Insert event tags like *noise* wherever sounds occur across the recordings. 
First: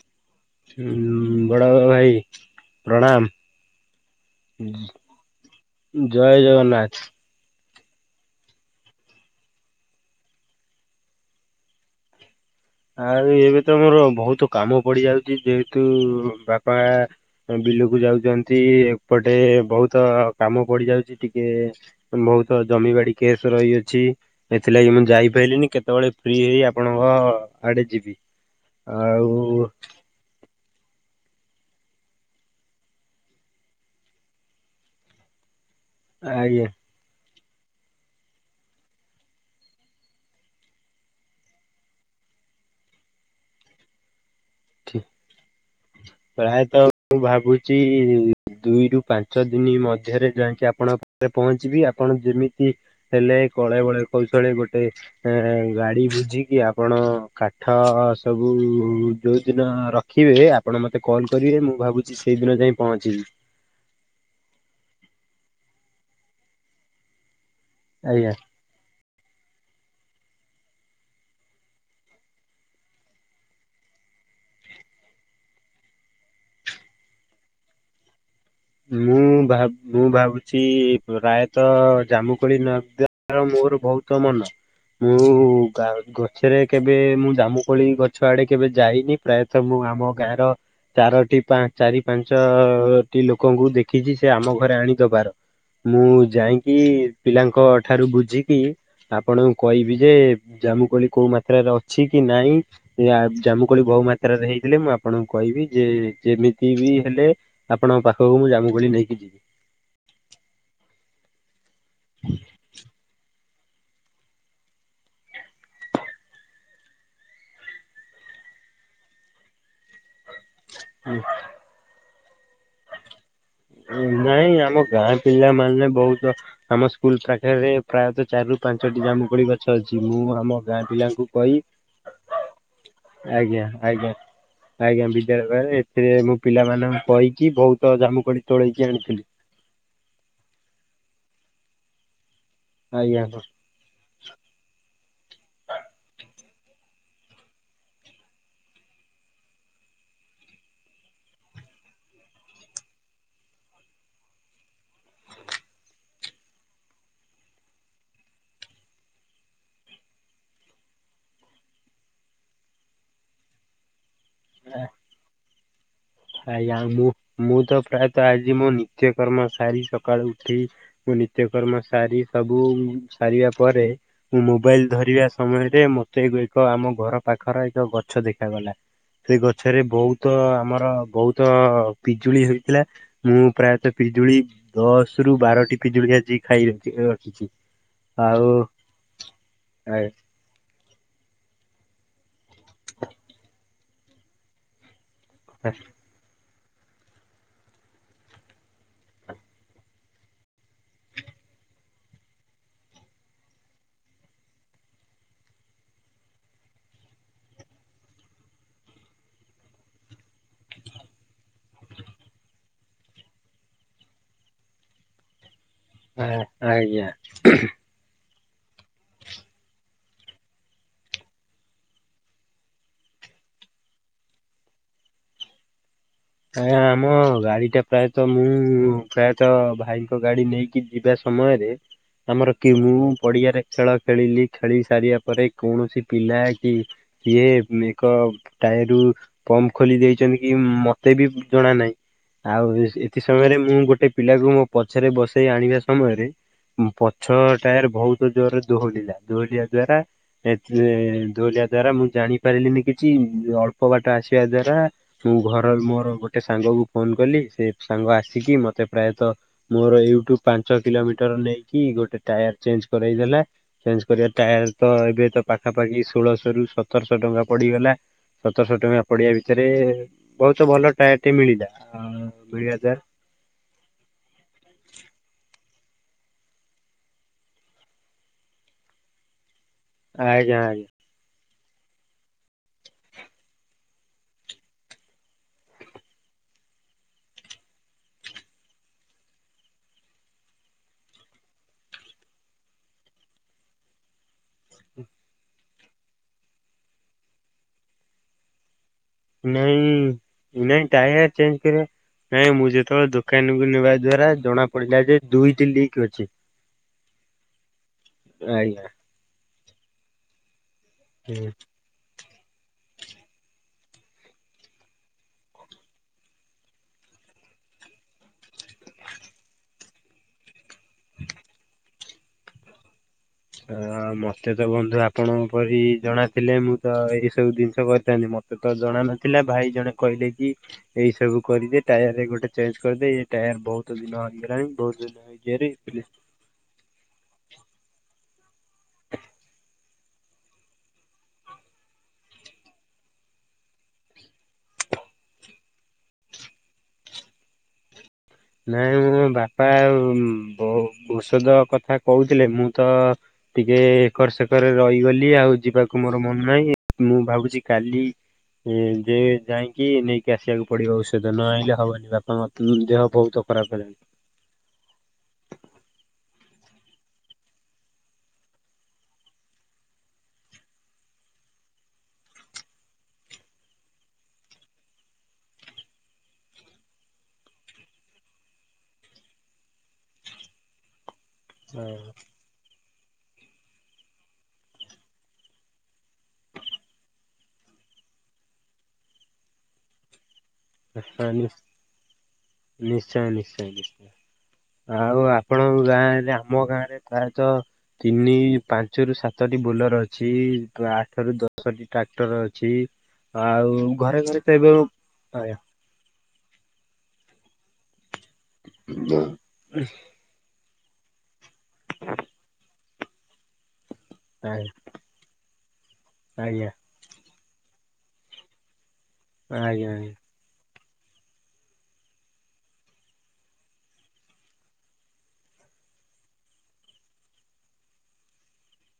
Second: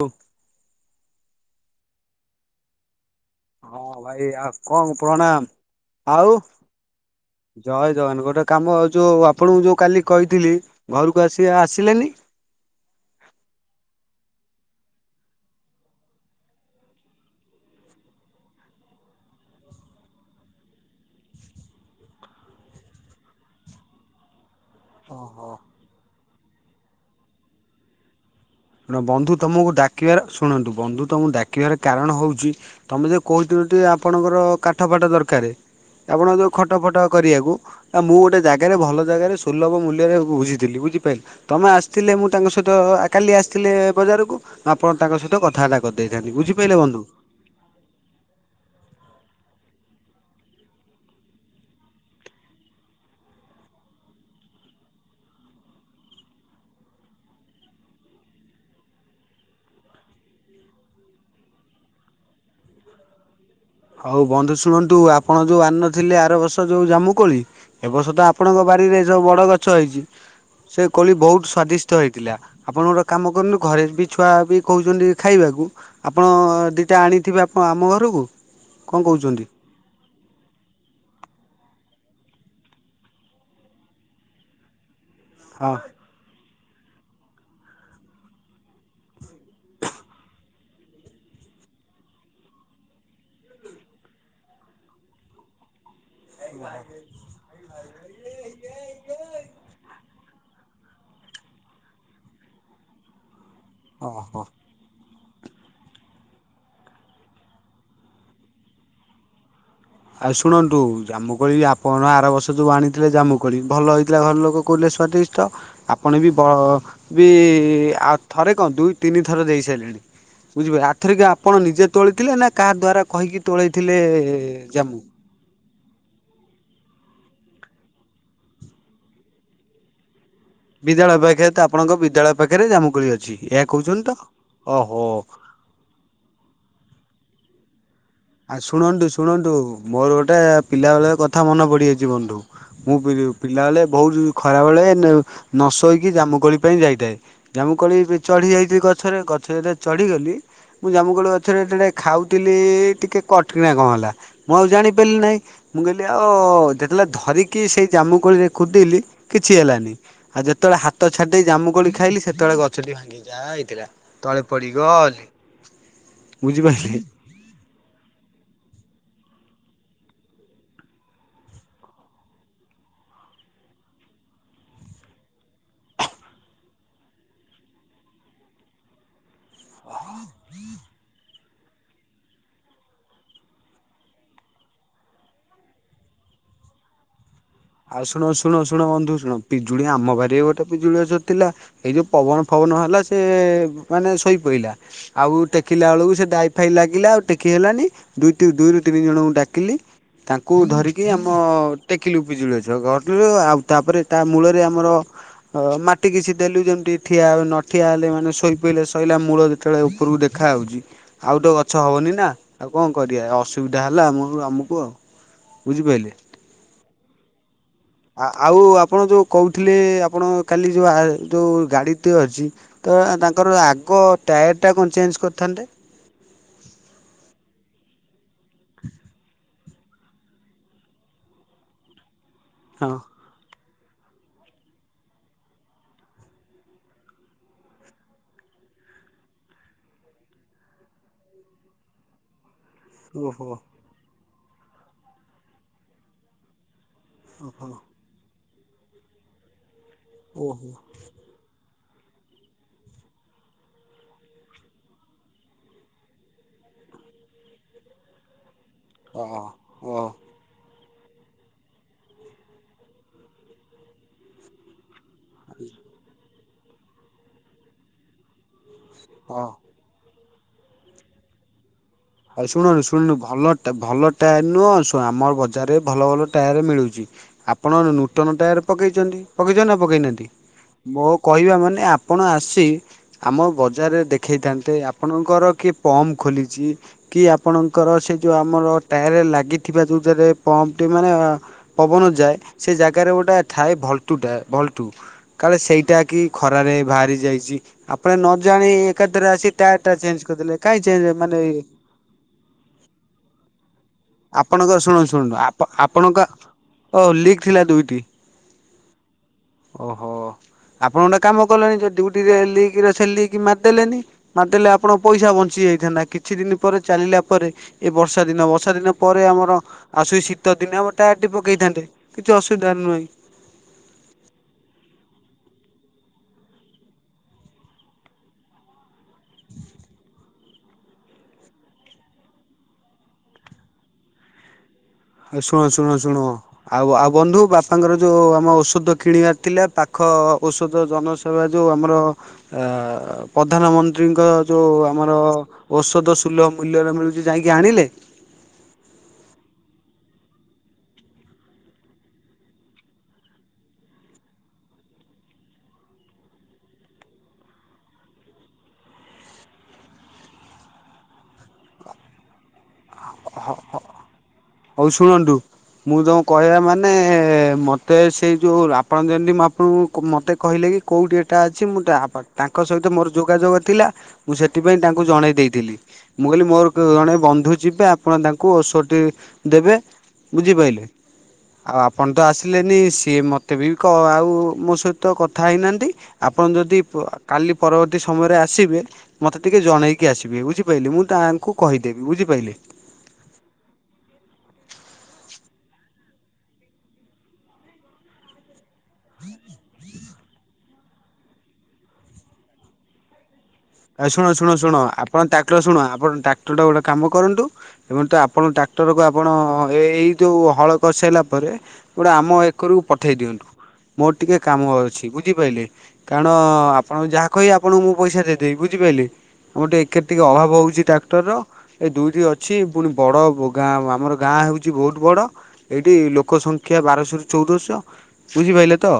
ହୁ। ବଡ ଭାଇ ପ୍ରଣାମ। ହଁ ଭାଇ ଆଉ କଣ ପ୍ରଣାମ ଜୟ ଆଉ ଜଗନ୍ନାଥ। ଜୟ ଜଗନ୍ନାଥ ଗୋଟେ କାମ ଯୋଉ ଆପଣଙ୍କୁ ଯୋଉ କାଲି କହିଥିଲି ଘରକୁ ଆସିବେ ଆସିଲେନି? ଆରେ ଏବେ ତ ମୋର ବହୁତ କାମ ପଡି ଯାଉଛି ଯେହେତୁ ବାପା ବିଲକୁ ଯାଉଛନ୍ତି ଏପଟେ ବହୁତ କାମ ପଡି ଯାଉଛି ଟିକେ ବହୁତ ଜମିିବାଡି କେସ୍ ରହିଅଛି ସେଥିଲାଗି ମୁଁ ଓହୋ। ଯାଇପାରିଲିନି କେତେବେଳେ ଫ୍ରି ହେଇ ଆପଣଙ୍କ ଅ ଆଡେ ଯିବି। ଶୁଣ ଆଉ ବନ୍ଧୁ ତମକୁ ଡାକିବାର ଶୁଣନ୍ତୁ ବନ୍ଧୁ ତମକୁ ଡାକିବାର କାରଣ ହଉଛି ତମେ ଯୋଉ କହୁଥିଲ ଟି ଆପଣଙ୍କର କାଠ ଫାଠ ଦରକାରେ ଆପଣଙ୍କ ଯୋଉ ଆଜ୍ଞା ଖଟ ଫଟ କରିବାକୁ ତ ମୁଁ ଗୋଟେ ଜାଗାରେ ଭଲ ଜାଗାରେ ସୁଲଭ ମୂଲ୍ୟରେ ବୁଝିଥିଲି ବୁଝିପାରିଲେ। ତମେ ଆସିଥିଲେ ମୁଁ ତାଙ୍କ ସହିତ କାଲି ଆସ ଥିଲେ ବଜାରକୁ ଠିକ ଆପଣ ତାଙ୍କ ସହିତ କଥାବାର୍ତ୍ତା କରିଦେଇଥାନ୍ତି ବୁଝିପାରିଲେ ବନ୍ଧୁ। ଛି ଦୁଇରୁୁ ପାଞ୍ଚ ଦିନ ମଧ୍ୟରେ ଯାଇକି ଆପଣଙ୍କ ପାଖରେ ପହଞ୍ଚିବି ଆପଣ ଯେମିତି ହେଲେ କଳେ ବଳେ କୌଶଳେ ଗୋଟେ ଏଁ ଗାଡି ବୁଝିକି ଆପଣ କାଠ ସବୁ ଯଉ ଦିନ ରଖିବେ ଆପଣ ମତେ କଲ୍ କରିବେ ମୁଁ ଭାବୁଛି ସେଇଦିନ ଯାଇ ପହଞ୍ଚିବି। ଆଉ ବନ୍ଧୁ ଶୁଣନ୍ତୁ ଆପଣ ଯୋଉ ଆଣିନଥିଲେ ଆର ବର୍ଷ ଯୋଉ ଜାମୁ କୋଳି ଏ ବର୍ଷ ତ ଆଜ୍ଞା। ଆପଣଙ୍କ ବାରିରେ ହେଇଥିବ ବଡ଼ ଗଛ ହେଇଛି ସେ କୋଳି ବହୁତ ସ୍ଵାଦିଷ୍ଟ ହେଇଥିଲା। ଆପଣ ଗୋଟେ କାମ କରନ୍ତୁ ଘରେ ବି ଛୁଆ ବି କହୁଛନ୍ତି ଖାଇବାକୁ ଆପଣ ଦିଟା ଆଣିଥିବେ ଆପ୍ ଆମ ଘରକୁ କଣ ମୁଁ କହୁଛନ୍ତି? ଭାବ ମୁଁ ଭାବୁ ଛି ପ୍ରାୟତଃ ଜାମୁକୋଳି ନଦାର ମୋର ବହୁତ ମନ ମୁଁ ହଁ ଗା ଗ ଗଛରେ କେବେ ମୁଁ ଜାମୁକୋଳି ଗଛ ଆଡ଼େ କେବେ ଯାଇନି ପ୍ରାୟତଃ ମୁଁ ଆମ ଗାଁର ଚାରୋ ଟି ପା ଚାରି ପାଞ୍ଚଟି ଲୋ କଙ୍କୁ ଦେଖିଛି ସେ ଆମ ଘରେ ଆଣିଦବାର ମୁଁ ଯାଇକି ପିଲାଙ୍କ ଠାରୁ ବୁଝିକି ଆପଣଙ୍କୁ କହିବି ଯେ ଜାମୁକୋଳି କୋଉ ମାତ୍ରାରେ ଅଛି କି ନାହିଁ ୟା ଜାମୁ କୋଳି ବହୁ ଓହୋ। ମାତ୍ରାରେ ହେଇଥିଲେ ମୁଁ ଆପଣଙ୍କୁ କହିବି ଯେ ଯେମିତି ବି ହେଲେ ଆପଣଙ୍କ ପାଖ ହଉ ମୁଁ ଜାମୁକୋଳି ନେଇକି ଯିବି। ଆଉ ଶୁଣନ୍ତୁ ଜାମୁକୋଳି ଆପଣ ଆର ବର୍ଷ ଯୋଉ ଆଣିଥିଲେ ଜାମୁକୋଳି ଭଲ ହେଇଥିଲା ଘର ଲୋକ କହୁଥିଲେ ସ୍ୱାଦିଷ୍ଟ ଆପଣ ବି ବ ବି ଆଉ ଥରେ କଣ ଦୁଇ ତିନି ଥର ଦେଇ ସାରିଲେଣି ବୁଝିପାରିଲେ ଆଥରିକ ଆପଣ ନିଜେ ତୋଳିଥିଲେ ନା କାହା ଦ୍ଵାରା କହିକି ତୋଳେଇଥିଲେ ନାଇଁ ଆମ ଜାମୁ? ଗାଁ ପିଲାମାନେ ବହୁତ ଆମ ସ୍କୁଲ ପାଖରେ ପ୍ରାୟତଃ ଚାରିରୁ ପାଞ୍ଚଟି ଜାମୁକୋଳି ଗଛ ଅଛି ମୁଁ ଆମ ଗାଁ ବିଦ୍ୟାଳୟ ପିଲାଙ୍କୁ ପାଖରେ କହି ତ ଆପଣଙ୍କ ବିଦ୍ୟାଳୟ ପାଖରେ ଜାମୁକୋଳି ଅଛି ଏହା ଆଜ୍ଞା କହୁଛନ୍ତି ଆଜ୍ଞା ତ? ଆଜ୍ଞା ଓହୋ। ବିଦ୍ୟାଳୟରେ ଏଥିରେ ମୁଁ ପିଲାମାନଙ୍କୁ କହିକି ବହୁତ ଜାମୁ କୋଳି ଆ ଶୁଣନ୍ତୁ ଶୁଣନ୍ତୁ ମୋର ଗୋଟେ ପିଲାବେଳର କଥା ମନେ ପଡ଼ିଯାଉ ଛି ବନ୍ଧୁ ମୁଁ ବି ଆଜ୍ଞା ପିଲାବେଳେ ବହୁତ ଖରା ବେଳେ ନ ସୋଇକି ଜାମୁକୋଳି ପାଇଁ ଯାଇଥାଏ ଜାମୁକୋଳି ଚଢ଼ି ଯାଇଛି ଗଛରେ ଗଛରେ ଯେତେବେଳେ ଚଢ଼ିଗଲି ମୁଁ ଜାମୁକୋଳି ଗଛରେ ଯେତେବେଳେ ଖାଉଥିଲି ଟିକେ କଟକିଣା କଣ ହେଲା ମୁଁ ଆଉ ଜାଣିପାରିଲି ନାହିଁ ମୁଁ କହିଲି ଆ ଓ ଓ ଯେତେବେଳେ ଧରିକି ସେଇ ଜାମୁକୋଳିରେ କୁଦିଲି କିଛି ହେଲାନି ଆଉ ଯେତେବେଳେ ହାତ ଛାଡ଼ି ଦେଇ ଜାମୁ କୋଳି ଖାଇଲି ସେତେବେଳେ ଗଛଟି ଭାଙ୍ଗି ଯାଇଥିଲା। ତଳେ ପଡ଼ିଗଲି। ଆଜ୍ଞା ବୁଝିପାରିଲେ। ମୁଁ ମୁଁ ତ ପ୍ରାୟତଃ ଆଜି ମୋ ନିତ୍ୟ କର୍ମ ସାରି ସକାଳୁ ଉଠି ମୁଁ ନିତ୍ୟକର୍ମ ସାରି ସବୁ ସାରିବା ପରେ ମୁଁ ମୋବାଇଲ ଧରିବା ସମୟରେ ମତେ ଏବେ ଏକ ଆମ ଘର ପାଖର ଏକ ଗଛ ଦେଖାଗଲା ସେ ଗଛରେ ବହୁତ ଆମର ବହୁତ ପିଜୁଳି ହୋଇଥିଲା। ମୁଁ ପ୍ରାୟତଃ ପିଜୁଳି ଦଶ ରୁ ବାରଟି ପିଜୁଳି ଆଜି ଖାଇ ରଖିଛି। ଆଉ ଶୁଣ ଶୁଣ ଶୁଣ ବନ୍ଧୁ ଶୁଣ ପିଜୁଳି ଆମ ବରିରେ ଗୋ ତ ପିଜୁଳି ଗଛ ଥିଲା ଏଇ ଯୋଉ ପବନ ଫବନ ହେଲା ସେ ମାନେ ଶୋଇପଇଲା। ଆଉ ଆଜ୍ଞା। ଟେକିଲା ବେଳକୁ ସେ ଡାଇଫାଇ ଲାଗିଲା ଆଉ ଟେକି ହେଲାନି ଦୁଇ ଦୁଇରୁ ତିନି ଜଣଙ୍କୁ ଡାକିଲି ତାଙ୍କୁ ଧରିକି ଆମ ଟେକିଲୁ ବିିଜୁଳି ଅଛ *unintelligible* ଆଉ ତାପରେ ତା ମୂଳରେ ଆମର ହ ମାଟି କିଛି ଦେଲୁ ଯେମିତି ଠିଆ ନ ଠିଆ ହେଲେ ମାନେ ଶୋଇ ପଇଲେ ଶଇଲା ମୂଳରେ ସେତେବେଳେ ଉପୁରୁକୁ ଦେଖାଉଛି ଆଉ ତ ଗଛ ହବନି ନା ଆଉ କଣ କରିବା ଅସୁବିଧା ହେଲା ଆମ ଆମୁକୁ ଆଉ ବୁଝି ପାଇଲେ ଆ ଆଜ୍ଞା। ଆଉ ଆପଣ ଯୋଉ କହୁଥିଲେ ଆପଣ କାଲି ଯୋଉ ହା ଯୋଉ ଗାଡ଼ି ଟିଏ ଅଛି ତ ତାଙ୍କର ଆଗ ଟାୟାର ଟା କଣ ଚେଞ୍ଚ୍ କରିଥାନ୍ତେ? ଆଜ୍ଞା ଆମ ଗାଡ଼ି ଟା ପ୍ରାୟତଃ ମୁଁ ପ୍ରାୟତଃ ଭାଇଙ୍କ ଗାଡ଼ି ନେଇକି ଯିବା ସମୟରେ ଆମର ହଁ କେମୁ ପଡ଼ିଆରେ ଖେଳ ଖେଳିଲି ଖେଳି ସାରିବା ପରେ କୌଣସି ପିଲା କି ଇଏ ଏକ ଟାଏରୁ ପମ୍ପ ଖୋଲି ଦେଇଛନ୍ତି କି ମ ତେ ବି ଜଣା ନାହିଁ ଆଉ ଏଥି ଓହୋ ସମୟରେ ମୁଁ ଗୋଟେ ପିଲାକୁ ମୋ ପଛରେ ବସେଇ ଆଣିବା ସମୟରେ ଉ ପଛ ଓହୋ ଟାୟାର ବହୁତ ଜୋରେ ଦୋହଲିଲା। ଦୋହଲିଆ ଦ୍ଵାରା, ଓହୋ ଏଥିରେ ଦୋହଲିଆ ଦ୍ଵାରା, ମୁଁ ଜାଣି ପାରିଲିନି କିଛି। ଅଳ୍ପ ବାଟ ଆସିବା ଦ୍ଵାରା ମୁଁ ଘ ମୋର ଗୋଟେ ସାଙ୍ଗକୁ ଫୋନ୍ କଲି, ସେ ସାଙ୍ଗ ଆସିକି ମୋତେ ପ୍ରାୟତଃ ଓହୋ ଓ ମୋର ୟୁଟ୍ୟୁବ୍ ପାଞ୍ଚ କିଲୋମିଟର ନେଇକି, ଗୋଟେ ଟାୟାର ଚେଞ୍ଜ କରେଇ ଦେଲା। ଚେଞ୍ଜ କରିଆ ଟାୟାର ତ ବେ ତ ପାଖାପାଖି ଷୋଳଶହ ରୁ ସତରଶହ ଟଙ୍କା ପଡିଗଲା। ସତରଶହ ଟଙ୍କା ପଡିଆ ଓ ଭିତରେ-ଏ ବହୁତ ଭଲ ଟାୟାର୍ ଟେ ମିଳିଲା। ଆ, ଆରେ ମିଳିବା ଶୁଣରେ ଦ୍ୱାରା ଶୁନୁବା ଭଲ -ଭଲ ଟାୟାର୍ ନୁହଁ, ସୋ ଆମ ବଜାରରେ ଭଲ ଭଲ ଟାୟାର ମିଳୁଚି। ଆପଣ ନୂତନ ଟାୟାର ପକେଇଚନ୍ତି, ପକେଇଚନ୍ତି ନା ପକେଇନାହାଁନ୍ତି? ଆଜ୍ଞା ଆଜ୍ଞା ମୋ କହିବା ମାନେ, ଆପଣ ଆସି ଆମ ବଜାରରେ ଦେଖେଇଥାନ୍ତେ। ଆପଣଙ୍କର କିଏ ପମ୍ପ ଖୋଲିଚି? କି ଆପଣଙ୍କର, ସେ ଯୋଉ ଆମର ଟାୟାର୍ ରେ ଲାଗିଥିବା, ଯୋଉ ଧେରେ ପମ୍ପଟି ମାନେ ପବନ ଯାଏ। ସେ ଜାଗାରେ ଗୋଟେ ଥାଏ, ଭଲ୍ଟୁ ଟାୟାର ଭଲ୍ଟୁ କାଳେ ସେଇଟା କି ଖରାରେ ବାହାରି ଯାଇଛି। ଆପଣ ନ ଜାଣି ଏକା ଥରେ ଆସି ଟାୟାର୍ ଟା ଚେଞ୍ଜ କରିଦେଲେ, ନାଇଁ କାଇଁ ନାଇଁ ଚେଞ୍ଜ୍ ଟାୟାର ମାନେ ଚେଞ୍ଜ ଏଇ କରିବା ନାଇଁ, ମୁଁ ଯେତବେଳେ ଦୋକାନ କୁ ନେବା ଦ୍ଵାରା ଜଣା ଆପଣଙ୍କର ଶୁଣୁ ପଡିଲା ଯେ, ଶୁଣୁ ଦୁଇଟି ଲିକ୍ ଆପଣଙ୍କ ଅଛି। ଓ ଲିକ୍ ଥିଲା ଦୁଇଟି ଆଜ୍ଞା, ଓହୋ! ଆପଣ ଗୋଟେ କାମ କଲେଣି, ଯେ ଡଉଟିରେ ଲିକ୍ ରେ ଥିଲି ଲିକ୍ ମାରିଦେଲେନି? ମାର୍ ଦେଲେ ଆପଣଙ୍କ ପଇସା ବଞ୍ଚି ଯାଇଥାନ୍ତା। କିଛି ଦିନି ପରେ ଚାଲିଲା ପରେ, ଏ ବର୍ଷା ଦିନ ବଷ୍ ଷା ଦିନ ପରେ ଆମର ଆସୁସି ଶୀତ ଦିନ, ଆମର ଟାର୍ ଟି ପକେଇଥାନ୍ତେ? କିଛି ଅସୁବିଧା ନୁହେଁ। ଆ, ମତେ ତ ବନ୍ଧୁ ଆପଣଙ୍କ ପରି ଜଣାଥିଲେ, ମୁଁ ତ ଏଇ ସବୁ ଜିନିଷ କରିଥାନ୍ତି। ମତ୍ ସେତଳେ ଜଣା ନଥିଲା, ଭାଇ ଜଣେ କହିଲେ କି ଏଇ ସବୁ କରିଦେ, ଟାୟାର ରେ ଗୋଟେ ଚେଞ୍ଜ୍ କରିଦେ। ଏ ଟାୟାର୍ ବହୁତ ଦିନ ହେଇଗଲାଣି। ବହୁତ ଦି ଏ ଶୁଣ ଶୁଣ ଶୁଣ ଆଉ, ଆଉ ବନ୍ଧୁ, ବାପାଙ୍କର ଯୋଉ ଆମ ଔଷଧ କିଣିବାର ଥିଲା, ପାଖ ଔଷଧ ଜନ ସେବା ଯଉ ଆମର ଆ, ପ୍ରଧାନମନ୍ତ୍ରୀଙ୍କ ଯଉ ଆମର ଔଷଧ ସୁଲଭ ମୂଲ୍ୟରେ ମିଳୁଚି, ଯାଇକି ଆଣିଲେ? ନାଇଁ, ମୋ ବାପା ବ ଔଷଧ କଥା କହୁଥିଲେ। ମୁଁ ତ ଟିକେ ଏକର ସେକରରେ ରହିଗଲି ଆଉ, ଯିବାକୁ ମୋର ମନ ନାହିଁ। ମୁଁ ଭାବୁଛି କାଲି ଏଯେ ଯାଇଁକି ନେଇକି ଆସିବାକୁ ପଡିବ ଔଷଧ। ନ ଆଇଁଲେ ହବନି, ବାପା ମତେ ଦେହ ବହୁତ ଖେଳେ ହଉ ଶୁଣନ୍ତୁ? ମୁଁ ଯଉଁ କହିଆ ମାନେ-ଏ, ମୋତେ ସେଇ ଯଉ ଆପଣ ଯେମିତିଁ, ମୁଁ ଆପଣଙ୍କୁ ମୋତେ କହିଲେ କି କୋଉଠି ଏଟା ଅଛି? ମୁଁ ତାପାଖ୍, ତାଙ୍କ ସହିତ ମୋର ଯୋଗାଯୋଗ ଥିଲା। ମୁଁ ସେଥିପାଇଁ ତାଙ୍କୁ ଜଣେଇ ଦେଇଥିଲି। ମୁଁ କହିଲି, ମୋର କଣେ ବନ୍ଧୁ ଯିବେ, ଆପଣ ତାଙ୍କୁ ଔଷଟିି ଦେବେ, ବୁଝିପାଇଲେ! ଆଉ ଆପଣ ତ ଆସି ଥିଲେନି, ସିଏ ମୋତେ ବି କ ଆଉ ମୋ ସହିତ କଥା ହେଇନାହାଁନ୍ତି? ଆପଣ ଯଦି ପ କାଲି ପରବର୍ତ୍ତୀ ସମୟରେ ଆସିବେ, ମତେ ଟିକେ ଜଣେଇ କି ଆସିବେ। ବୁଝି ପାଇଲେ, ମୁଁ ହେଲାଣି। ତାଙ୍କୁ କହିଦେବି। ବୁଝିପାଇଲେ? ନିଶ୍ଚୟ ନିଶ୍ଚୟ ନିଶ୍ଚ ଆଉ, ଆପଣଙ୍କ ଗାଁରେ, ଆମ ଗାଁରେ ପ୍ରାୟତଃ ତିନି, ପାନ୍ ଞ୍ଚରୁ ସାତଟି ବୁଲର ଅଛି। ଆଠ ର ଦଶଟି ଟ୍ରାକ୍ଟର ଅଛି। ଆଉ ଆ ଘରେ ଶୁଣ ଘରେ ତ ଶୁଣ ଏବେ ଶୁଣ ଆପଣ ଆଜ୍ଞା ଟାକ୍ଟର, ଶୁଣ ଆପଣ ଟ୍ରାକ୍ଟର ଟା ଗୋଟେ କାମ କରନ୍ତୁ ଏବଂ ତ ଆପଣ ଟ୍ରାକ୍ଟର କୁ ଆପଣ ଏ ଏଇ ଯଉ ହଳ କରିସାରିଲା ପରେ ଗୋଟେ ଆମ ଏକରକୁ ପଠେଇ ଦିଅନ୍ତୁ। ମୋର ଟିକେ କାମ ଆଜ୍ଞା ଅଛି ବୁଝିପାରିଲେ କାରଣ ଆଜ୍ଞା ଆପଣ ଯାହା କହିବେ ଆପଣଙ୍କୁ ମୁଁ ପଇସା ଦେ ଦେଇ ବୁଝିପାରିଲେ ମୁଁର ଟିକେ ଆଜ୍ଞା। ଏକରେ ଆଜ୍ଞା ଟିକେ ଅଭାବ ହଉଚି ଟ୍ରାକ୍ଟରର ଏ ଦୁଇଟି ଅଛି ପୁଣି ବଡ଼ ଗାଁ ଆମର ଗାଁ ହେଉଚି ବହୁତ୍ ବଡ଼ ଏଇଠି ଲୋକ ସଂଖ୍ୟା ବାରଶହରୁ ଚଉଦଶହ ବୁଝିପାରିଲେତ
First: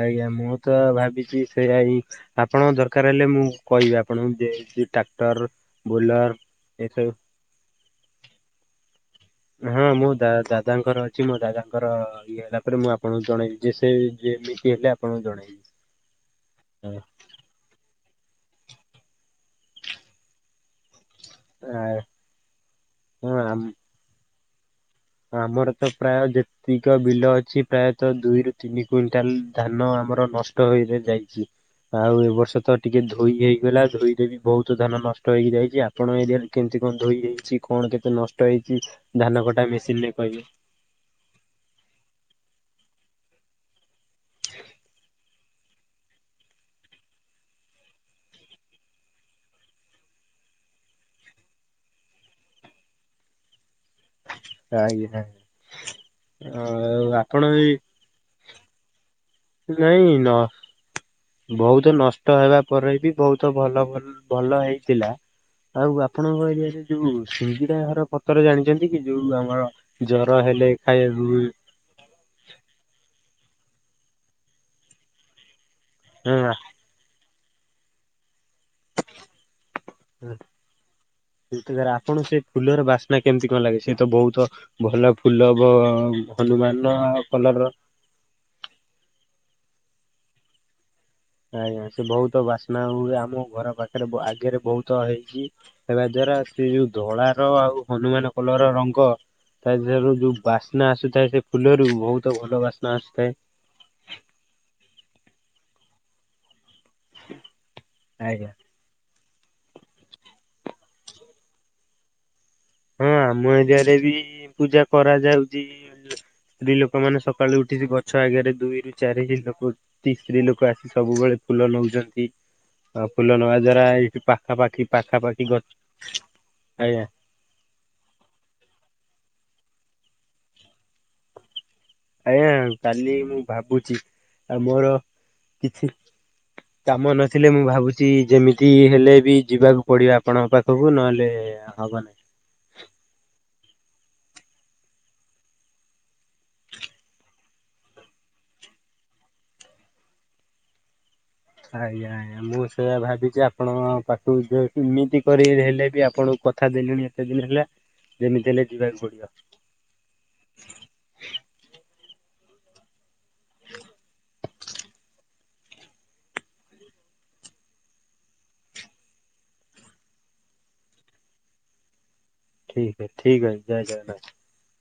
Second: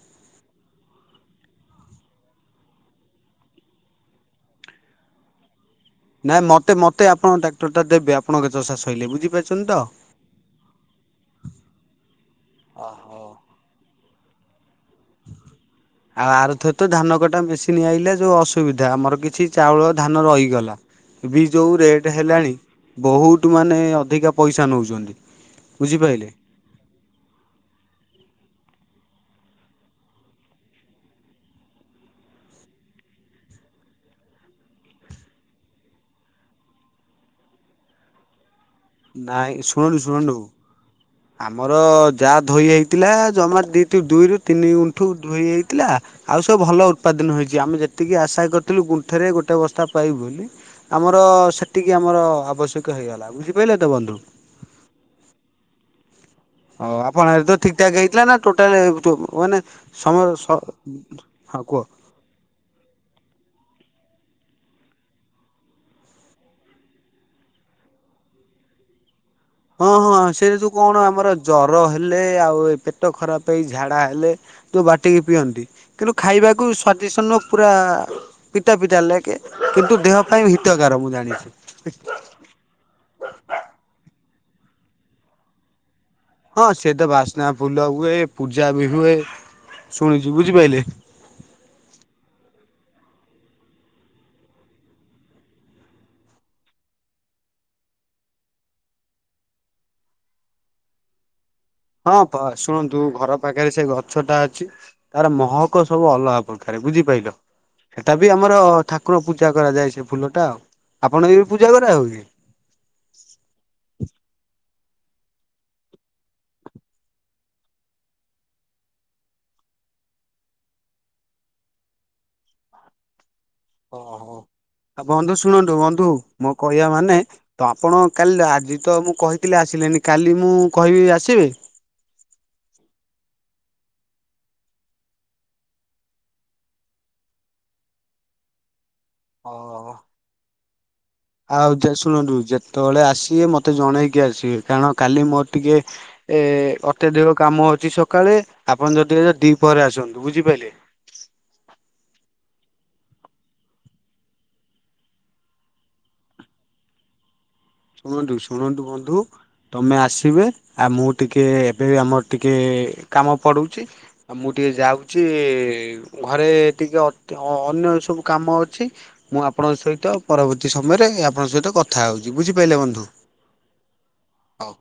ଆଜ୍ଞା ମୁଁ ତ ଭାବିଛି ସେ ଆଇ ଆପଣଙ୍କ ଦରକାର ହେଲେ ମୁଁ କହିବି ଆପଣଙ୍କୁ ଟ୍ରାକ୍ଟର ବୋଲର ନାଇଁ ମତେ ମତେ ଏସବୁ ଆପଣଙ୍କ ଟ୍ରାକ୍ଟରଟା ଦେବେ ଆପଣଙ୍କ ଚଷା ସଇଲେ ବୁଝିପା ହଁ ମୁଁ ଦା ଦାଦାଙ୍କର ଅ ଛି ମୋ ଦାଦାଙ୍କର ଇଏ ହେଲା ପରେ ମୁଁ ଓହୋ। ଆପଣଙ୍କୁ ଜଣେଇବି ଯେ ସେ ଯେମିତି ହେଲେ ଆପଣଙ୍କୁ ଜଣେଇବି। ଆଉ ଆରଥରେ ତ ହଁ ଧାନ କଟା ମେସିନ୍ ଆଇଲା ଯୋଉଁ ଅସୁବିଧା ଆମର କିଛି ଚାଉଳ ଧାନ ରହିଗଲା। ଏ ବି ଯୋଉ ଆ ରେଟ ହେଲାଣି ହଁ ବହୁତ ଆମ ମାନେ ଅଧିକା ପଇସା ନଉଛନ୍ତି। ଆମର ତ ପ୍ରାୟ ବୁଝିପାଇଲେ। ଯେ ତିକ ବିଲ ଅଛି ପ୍ରାୟତଃ ଦୁଇରୁ ତିନି କୁଇଣ୍ଟାଲ ଧାନ ଆମର ନଷ୍ଟ ହୋଇ ଯାଇଛି। ଆଉ ଏ ବର୍ଷ ତ ଟିକେ ଧୋଇ ହେଇଗଲା ଧୋଇରେ ବି ବହୁତ ଧାନ ନଷ୍ଟ ହେଇକି ଯାଇଛି ଆଉ। ଆପଣଙ୍କ ଏରିଆରେ କେମିତି କଣ ଧୋଇଯାଇଛି କଣ କେତେ ନଷ୍ଟ ହେଇଛି? ଧାନ ନାଇଁ କଟା ମେସିନ ଶୁଣନ୍ତୁ ରେ ଶୁଣନ୍ତୁ? କହିବେ ଆମର ଯା ଧୋଇ ହେଇଥିଲା ଜମା ଦ ଦୁଇରୁ ତିନି ଗୁଣ୍ଠୁ ଧୋଇ ହେଇଥିଲା। ଆଉ ସବୁ ଭଲ ଉତ୍ପାଦନ ହେଇଛି ଆମେ ଯେତିକି ଆଶା କରିଥିଲୁ ଗୁଣ୍ଠରେ ଗୋଟେ ବସ୍ତା ପାଇବୁ ବୋଲି। ଆମର ସେତିିକି ଆମର ଆବଶ୍ୟକ ହେଇଗଲା ବୁଝିପାରିଲେ ତ ବନ୍ଧୁ। *unintelligible* ହଉ ଆଉ ଆପଣ ତ ଏଇ ଠିକ ଠାକ ହେଇଥିଲା ନା ଟୋଟାଲ ମାନେ ନାଇଁ ସମୟ ନ ସ ହଁ କୁହ? ବହୁତ ନଷ୍ଟ ହେବା ପରେ ବି ବହୁତ ଭଲ ଭଲ ହେଇଥିଲା। ଆଉ ଆପଣଙ୍କ ଏରିଆରେ ଯୋଉ ସିଙ୍ଗିଡ଼ା ଘର ପତର ଜାଣିଛନ୍ତି କି ଯୋଉ ଆମର ହଁ ହଁ ଜର ସେଇଟା ଯୋଉ ହେଲେ କଣ ଆମର ଖାଇବାକୁ ଜର ବର ହେଲେ ଆଉ ଏ ପେଟ ଖରାପ ହେଇ ଝାଡା ହେଲେ ତୋ ବାଟିକି ପିଅନ୍ତି। କିନ୍ତୁ ଖାଇବାକୁ ହଁ ସ୍ଵାଦିଜନ୍ନ ପୁରା ପିତା ପିତା ଲୋଗେ କିନ୍ତୁ ଦେହ ପାଇଁ ହିତକାର ମୁଁ ଜୁତିକାର ଜାଣିଛି। ଆପଣଙ୍କୁ ସେ ଫୁଲର ବାସ୍ନା କେମିତି କଣ ଲାଗେ ସେ ତ ବହୁତ ଭଲ ଫୁଲ ବ ହଁ ସେ ହନୁମାନ ତ ବାସ୍ନା କଲର ଫୁଲ ହୁଏ ପୂଜା ବି ହୁଏ ଶୁଣିଛି ବୁଝିପାଇଲେ। ଆଜ୍ଞା ସେ ବହୁତ ବାସ୍ନା ହୁଏ ଆମ ଘର ପାଖରେ ଆଗରେ ବହୁତ ହେଇଛି। ହେବା ଦ୍ଵାରା ସେ ଯୋଉ ଧଳା ର ଆଉ ହନୁମାନ କଲର ର ରଙ୍ଗ ତାଧିଅରୁ ଯୋଉ ବାସ୍ନା ଆସୁଥାଏ ସେ ଫୁଲରୁ ବହୁତ ଭଲ ବାସ୍ନା ଆସୁଥାଏ। ଆଗେରେ ସେ ଗଛ ଟା ଅଛି ତାର ମହକ ସବୁ ଅଲଗା ପ୍ରକାର ବୁଝି ପାଇଲ ସେଟା ବି ଆଜ୍ଞା ଆମର ଠାକ ଠାକୁର ପୂଜା କରାଯାଏ ସେ ଫୁଲଟା ଆଉ ଆପଣ ବି ପୂଜା କରାହେଉଚି? ହଁ ଆମ ଏରିଆରେ ବି ପୂଜା କରାଯାଉଚି। ସ୍ତ୍ରୀ ଲୋକମାନେ ସକାଳୁ ଉଠିକି ଗଛ ଆଗରେ ଦୁଇରୁ ଚାରିଟି ଲୋକ ସ୍ତ୍ରୀ ଲୋକ ଆସି ସବୁବେଳେ ଫୁଲ ନଉଛନ୍ତି ଆ ଫୁଲ ନବା ଦ୍ଵାରା ଏଇଠି ଓହୋ ପାଖାପାଖି ଆଉ ବନ୍ଧୁ ପାଖାପାଖି ଗ ଶୁଣନ୍ତୁ ବନ୍ଧୁ ମୋ କହିବା ଆଜ୍ଞା ମାନେ ତ ଆପଣ କାଲି ଆଜି ତ ମୁଁ କହିଥିଲି ଆସିଲେନି, କାଲି ମୁଁ କହିବି ଆସିବେ? ଆଜ୍ଞା କାଲି ମୁଁ ଭାବୁଛି ଆଉ ମୋର କିଛି କାମ ନଥିଲେ ମୁଁ ଭାବୁଛି ଯେମିତି ହେଲେ ବି ଅ ଯିବାକୁ ପଡିବ ଆପଣଙ୍କ ପାଖକୁ ନହେଲେ ହବନି। ଖନ୍ତୁ ଯେ ତବେଳେ ଆସିବେ ମୋତେ ଜଣେଇକି ଆସିବେ କାରଣ କାଲି ମୋର ଟିକେ ଏ ଅତ୍ୟଧିକ କାମ ଅଛି ସକାଳେ ଆପଣ ଯଦି ହବ ଦି ପହରେ ଆସନ୍ତୁ ବୁଝିପାରିଲେ? ଆଜ୍ଞା ଆଜ୍ଞା ମୁଁ ସେୟା ଭାବିଛି ଆପଣ ପାଖକୁ ଯେମିତି କରି ହେଲେ ବି ଆପଣଙ୍କୁ କଥା ଦେଲିଣି ଏତେ ଦିନ ହେଲା। ଶୁଣନ୍ତୁ ଯେମିତି ହେଲେ ଶୁଣନ୍ତୁ ଯିବାକୁ ବନ୍ଧୁ? ପଡିବ ତମେ ଆସିବେ ଆ ମୁଁ ଟିକେ ଏବେ ବି ଆମର ଟିକେ କାମ ପଡୁଚି। ଆଉ ମୁଁ ଟିକେ ଯାଉଛି ଘରେ ଟିକେ ଅନ୍ୟ ସବୁ କାମ ଅଛି। ମୁଁ ଆପଣଙ୍କ ସହିତ ପରବର୍ତ୍ତୀ ସମୟରେ ଆପଣଙ୍କ ସହିତ କଥା ହଉଛି ବୁଝି ଠିକ୍ ଅଛି ଠିକ୍ ଅଛି ଜୟ ଜଗନ୍ନାଥ। ହଉ।